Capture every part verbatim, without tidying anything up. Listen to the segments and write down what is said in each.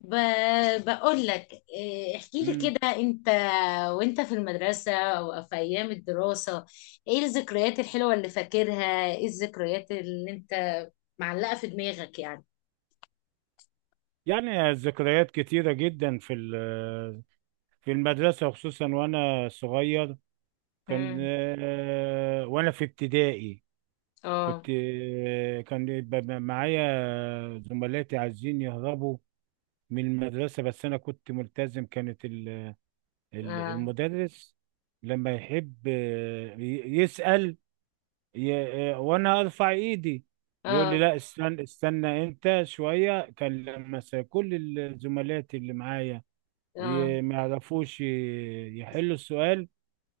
ب... بقول لك إيه، احكي لي مم. كده انت وانت في المدرسة او في ايام الدراسة، ايه الذكريات الحلوة اللي فاكرها، ايه الذكريات اللي انت معلقة في دماغك يعني. يعني ذكريات كتيرة جدا في ال- في المدرسة خصوصا وأنا صغير. كان امم آه، وأنا في ابتدائي كنت اه. آه، كان يبقى معايا زملاتي عايزين يهربوا من المدرسة، بس أنا كنت ملتزم. كانت ال- ال- اه. المدرس لما يحب آه، ي- يسأل، ي- آه، وأنا أرفع إيدي يقول لي اه. لا، استنى استنى أنت شوية. كان لما س- كل الزملات اللي معايا اه. ي- ما يعرفوش ي- يحلوا السؤال،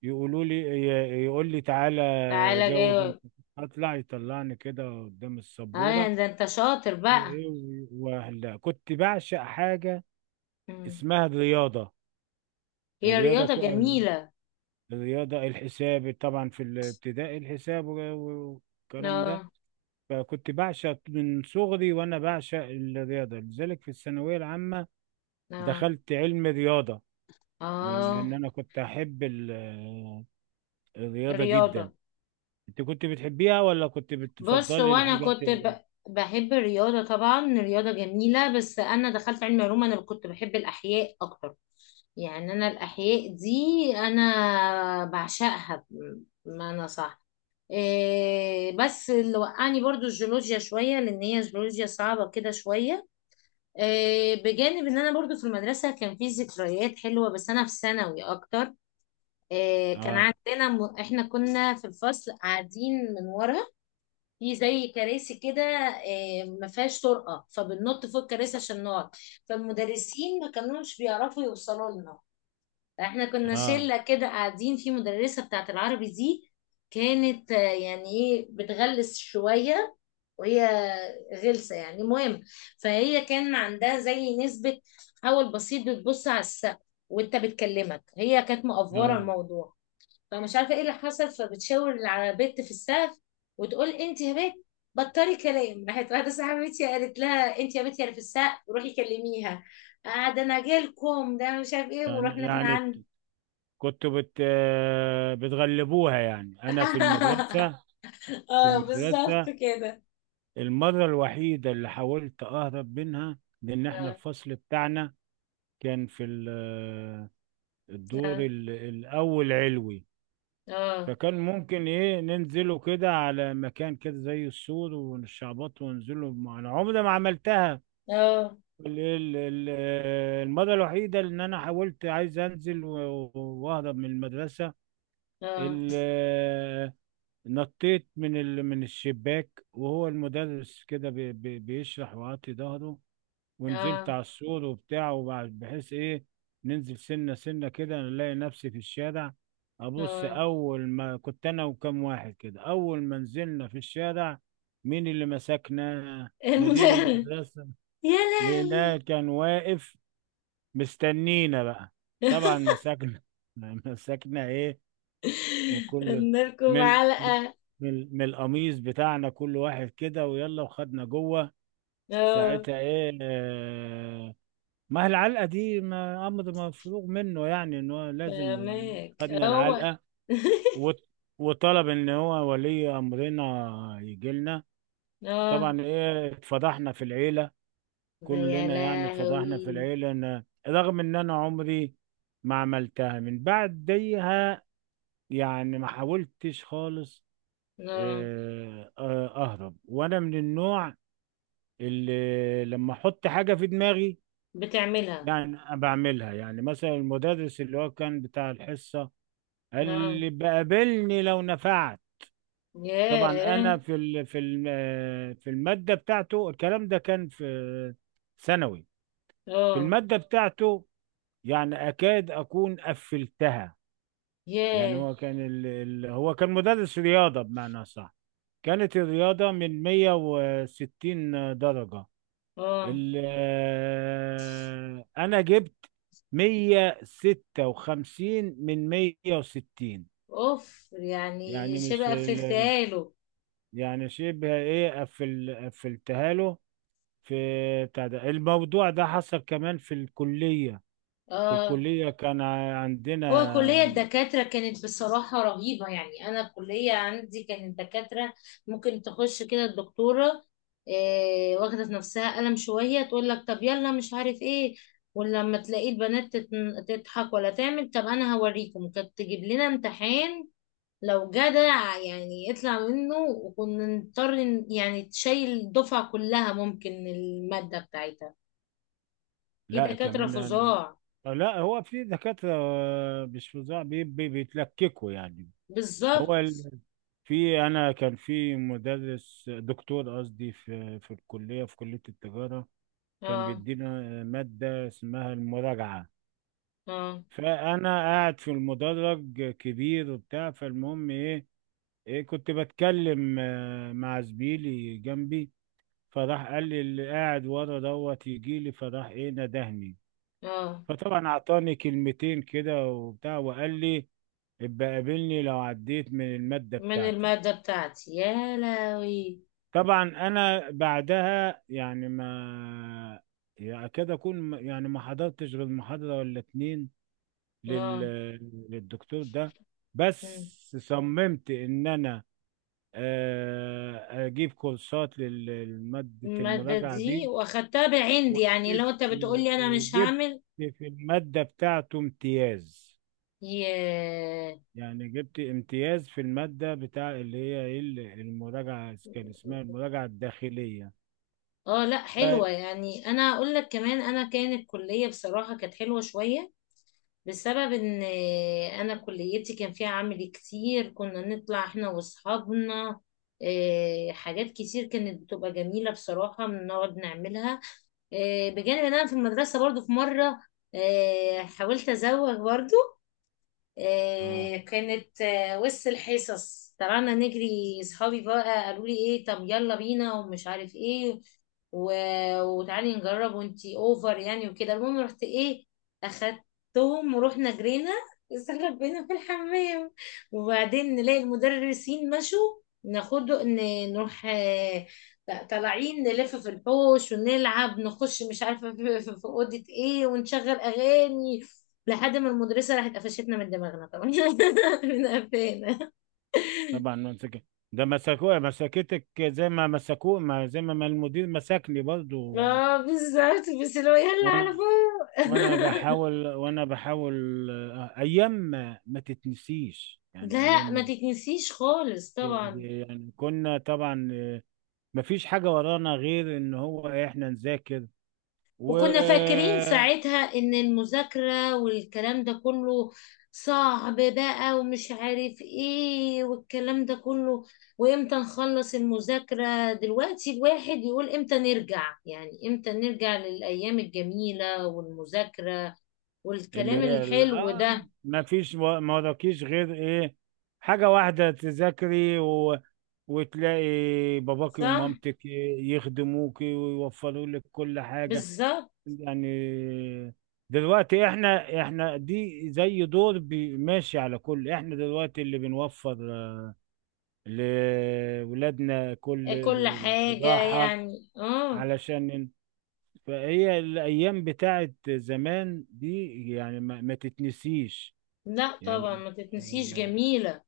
يقولوا لي ي- يقول لي تعالى تعالى جاوب انت، جاي. اطلع، يطلعني كده قدام اه السبوره. ده انت شاطر بقى. وايه و- وهلا كنت بعشق حاجه مم. اسمها الرياضه. هي الرياضه رياضة ك- جميلة. الرياضه الحساب، طبعا في الابتدائي الحساب و- والكلام ده. اه. فكنت بعشق من صغري، وانا بعشق الرياضه، لذلك في الثانويه العامه اه. دخلت علم رياضه، من اه. لان انا كنت احب ال- الرياضه جدا. رياضة. انت كنت بتحبيها، ولا كنت بص بتفضلي وانا الحاجات كنت ال...؟ ب... بحب الرياضه طبعا، الرياضه جميله، بس انا دخلت علم علوم، انا كنت بحب الاحياء اكتر. يعني انا الاحياء دي انا بعشقها، بمعنى صح. إيه بس اللي وقعني برضو الجيولوجيا شويه، لان هي جيولوجيا صعبه كده شويه. إيه بجانب ان انا برضو في المدرسه كان في ذكريات حلوه، بس انا في ثانوي اكتر. إيه كان اه، عندنا م... احنا كنا في الفصل قاعدين من ورا في زي كراسي كده، آه، ما فيهاش طرقه، فبننط فوق الكراسي عشان نقعد، فالمدرسين ما كانوش بيعرفوا يوصلوا لنا. احنا كنا اه، شله كده قاعدين في مدرسه بتاعت العربي دي، كانت آه، يعني ايه، بتغلس شويه، وهي غلسه يعني، المهم فهي كان عندها زي نسبه حول بسيط، بتبص على السقف وانت بتكلمك، هي كانت مقفوره اه. الموضوع، فمش عارفه ايه اللي حصل، فبتشاور على بنت في السقف وتقول انت يا بنت بطلي كلام. راحت واحده صاحبتي قالت لها انت يا بنت اللي في السقف روحي كلميها. آه ده انا جالكم ده مش عارف ايه، يعني ورحنا احنا يعني عنه. كنت بت آه، بتغلبوها يعني. انا في المدرسة في اه بالظبط المدرسة كده. المرة الوحيدة اللي حاولت اهرب منها، لان احنا اه. الفصل بتاعنا كان في ال- آه، الدور اه. ال- الاول علوي. اه. فكان ممكن ايه ننزله كده على مكان كده زي السور ونشعبط وننزله. انا عمري ما عملتها. اه. ال- ال- ال- المرة الوحيدة اللي أنا حاولت عايز أنزل و- وأهرب من المدرسة، اه. ال- نطيت من ال- من الشباك، وهو المدرس كده بي- بي- بيشرح وعطي ظهره، ونزلت اه. على السور وبتاع، وبعد بحيث إيه ننزل سنة سنة كده نلاقي نفسي في الشارع. أبص، اه. أول ما كنت أنا وكم واحد كده أول ما نزلنا في الشارع، مين اللي مسكنا؟ مدير المدرب. المدرسة، يا لقيناه لهوي. كان واقف مستنينا بقى. طبعا مسكنا مسكنا ايه من كل ادنالكم من من علقة. من من القميص بتاعنا كل واحد كده، ويلا وخدنا جوه. اه ساعتها ايه آه ما هي العلقه دي ما امر مفروغ منه، يعني ان هو لازم فاهمك خدنا هو. العلقه، وط- وطلب ان هو ولي امرنا يجي لنا. اه. طبعا ايه اتفضحنا في العيله، ده يا كلنا. يعني اتفضحنا في لهوي. العيلة. أنا رغم إن أنا عمري ما عملتها من بعديها، يعني ما حاولتش خالص اه آه، آه، أهرب. وأنا من النوع اللي لما أحط حاجة في دماغي بتعملها. يعني أنا بعملها. يعني مثلا المدرس اللي هو كان بتاع الحصة قال اه لي بقابلني لو نفعت. طبعا ياه. أنا في ال- في الم- آه، في المادة بتاعته، الكلام ده كان في ثانوي. في اه المادة بتاعته يعني اكاد اكون قفلتها. يعني ياه. هو كان ال... ال... هو كان مدرس رياضه، بمعنى صح. كانت الرياضه من مية وستين درجه، اه ال... آه، انا جبت مية ستة وخمسين من مية وستين. اوف، يعني يعني مش شبه ال... قفلتها له. يعني شبه ايه قفل قفلتها له. في بتاع ده، الموضوع ده حصل كمان في الكليه. في اه الكليه كان ع- هو كلية عندنا الدكاترة كانت بصراحة رهيبة، يعني أنا الكلية عندي كانت دكاترة ممكن تخش كده الدكتورة إيه واخدة في نفسها قلم شوية تقول لك طب يلا مش عارف ايه، ولما تلاقي البنات تتن- تضحك ولا تعمل طب أنا هوريكم، كانت تجيب لنا امتحان لو جدع يعني يطلع منه، وكنا نضطر ن- يعني تشيل الدفعة كلها ممكن المادة بتاعتها. في لا دكاترة كمان. فظاع. لا، هو في دكاترة آه، مش فظاع، بي- بي- بيتلككوا يعني. هو بالظبط. ال- في، أنا كان في مدرس دكتور، قصدي في في الكلية، في كلية التجارة، كان اه. بيدينا آه، مادة اسمها المراجعة. اه. فأنا قاعد في المدرج كبير وبتاع، فالمهم إيه، إيه كنت بتكلم آه، مع زميلي جنبي. فراح قال لي اللي قاعد ورا دوت يجي لي، فراح إيه ندهني. اه فطبعا اعطاني كلمتين كده وبتاع، وقال لي ابقى قابلني لو عديت من المادة من بتاعتي. المادة بتاعتي يا لهوي. طبعا انا بعدها يعني ما يعني اكاد اكون م- يعني ما حضرتش غير محاضرة ولا اتنين لل... اه. للدكتور ده. مم. بس صممت ان انا آه، اجيب كورسات لل- لمادة المادة المراجعة دي دي. واخدتها بعندي يعني، وجبت لو انت بتقولي انا مش وجبت هعمل. في المادة بتاعته امتياز. ياه. يعني جبت امتياز في المادة بتاع اللي هي ايه ال- المراجعة، كان اسمها المراجعة الداخلية. اه لا حلوة، ف- يعني انا اقول لك كمان انا كانت كلية بصراحة كانت حلوة شوية، بسبب ان انا كليتي كان فيها عمل كتير، كنا نطلع احنا واصحابنا إيه، حاجات كتير كانت بتبقى جميلة بصراحة بنقعد نعملها. إيه، بجانب ان انا في المدرسة برضو في مرة إيه، حاولت ازوغ برضو. اه، آه، كانت آه، وسط الحصص طلعنا نجري، صحابي بقى قالوا لي ايه طب يلا بينا ومش عارف ايه و... وتعالي نجرب وانتي اوفر يعني وكده، المهم رحت ايه اخدتهم ورحنا جرينا، استخبينا في الحمام وبعدين نلاقي المدرسين مشوا، ناخد ن- نروح آه، طالعين نلف في الحوش ونلعب نخش مش عارفه في في- في اوضه ايه ونشغل اغاني، لحد ما المدرسة راحت قفشتنا من دماغنا طبعا من قفانا. طبعا مسك ده مسكوها. مسكتك زي ما مسكوه، ما زي ما ما المدير مسكني برضو. اه بالظبط بس لو يلا على وانا وانا فوق. بحاول وانا بحاول آه، ايام ما, ما تتنسيش. يعني ايام لا ما ما- تتنسيش خالص طبعا. يعني كنا طبعا آه، ما فيش حاجة ورانا غير ان هو إيه، احنا نذاكر. و وكنا فاكرين ساعتها ان المذاكرة والكلام ده كله صعب بقى ومش عارف ايه والكلام ده كله، وامتى نخلص المذاكرة. دلوقتي الواحد يقول امتى نرجع، يعني امتى نرجع للأيام الجميلة والمذاكرة اللي والكلام هي ال- الحلو آه ده. ما فيش و- ما وراكيش غير ايه حاجة واحدة، تذاكري و... وتلاقي باباكي صح. ومامتك يخدموكي ويوفروا لك كل حاجة. بالظبط. يعني دلوقتي احنا احنا دي زي دور بي- ماشي على كل. احنا دلوقتي اللي بنوفر لولادنا آه، كل كل حاجة الراحة يعني اه. علشان ن- فهي الأيام بتاعت زمان دي يعني ما, ما تتنسيش. لا طبعا يعني ما تتنسيش، آه، جميلة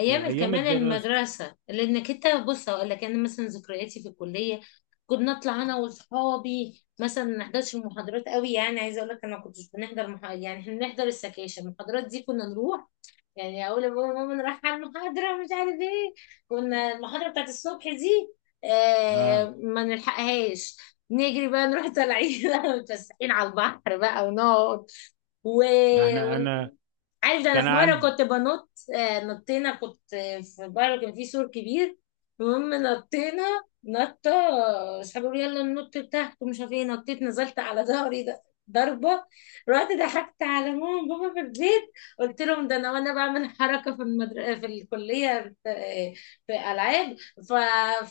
في ايام كمان الدراسه. المدرسة، لانك انت بص هقول لك انا مثلا ذكرياتي في الكلية كنا نطلع انا واصحابي مثلا ما نحضرش المحاضرات قوي، يعني عايزه اقول لك انا ما كنتش بنحضر مح... يعني احنا بنحضر السكاشن، المحاضرات دي كنا نروح، يعني اقول لبابا ماما انا رايحه المحاضره مش عارف ايه، كنا المحاضره بتاعت الصبح دي آه اه، ما نلحقهاش، نجري بقى نروح طالعين متفسحين على البحر بقى ونقعد و... ما احنا انا و... عارف ده انا كان في مره عندي. كنت بنط، آه، نطينا، كنت آه، في بره كان في سور كبير، المهم نطينا نطه، آه، اصحابي يقولوا يلا ننط تحت ومش عارف ايه، نطيت نزلت على ظهري ده ضربه، رحت ضحكت على ماما وبابا في البيت قلت لهم ده انا وانا بعمل حركه في المدر... في الكليه في, في العاب ف...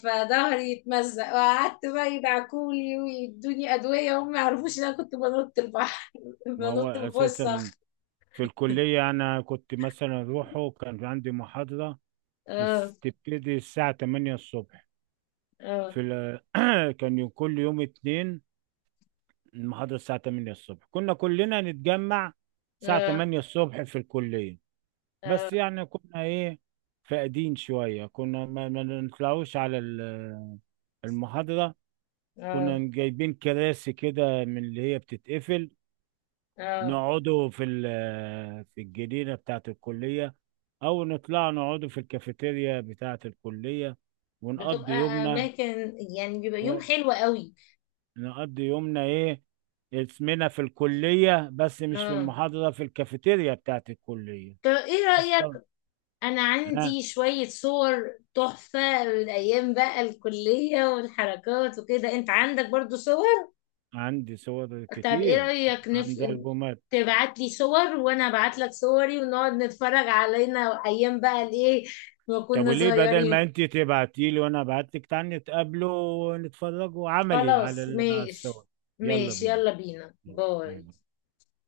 فظهري اتمزق وقعدت بقى يدعكولي ويدوني ادويه، وهم ما يعرفوش ان انا كنت بنط البحر، ما هو بنط من فوق اساسا الصخر. في الكليه انا كنت مثلا اروحه، كان عندي محاضره اه. الس- تبتدي الساعه تمانية الصبح. اه. في ال... كان يوم- كل يوم اتنين المحاضره الساعه الثامنة الصبح. كنا كلنا نتجمع الساعه اه. تمانية الصبح في الكليه. اه. بس يعني كنا ايه فاقدين شويه، كنا ما ما نطلعوش على ال- المحاضرة. كنا اه. جايبين كراسي كده من اللي هي بتتقفل، اه. نقعدوا في ال- آه، في الجنينة بتاعة الكلية، أو نطلع نقعدوا في الكافيتيريا بتاعة الكلية ونقضي بتبقى يومنا. اماكن يعني بيبقى يوم أه، حلو قوي. نقضي يومنا إيه؟ اسمنا في الكلية بس مش في اه المحاضرة، في الكافيتيريا بتاعة الكلية طب ايه رأيك، أصلا. انا ها، عندي شوية صور تحفة من ايام بقى الكلية والحركات وكده، انت عندك برضو صور؟ عندي صور طب ايه كتير. رأيك نف... عندي ألبومات. تبعت لي صور وانا ابعت لك صوري ونقعد نتفرج علينا ايام بقى الايه ما طب كنا وليه بدل ما صغيرين. انت تبعتي لي وانا ابعت لك، تعالى نتقابلوا ونتفرجوا عملي على خلاص ال- على ماشي. الصور. يلا ماشي بينا، يلا بينا باي باي. باي.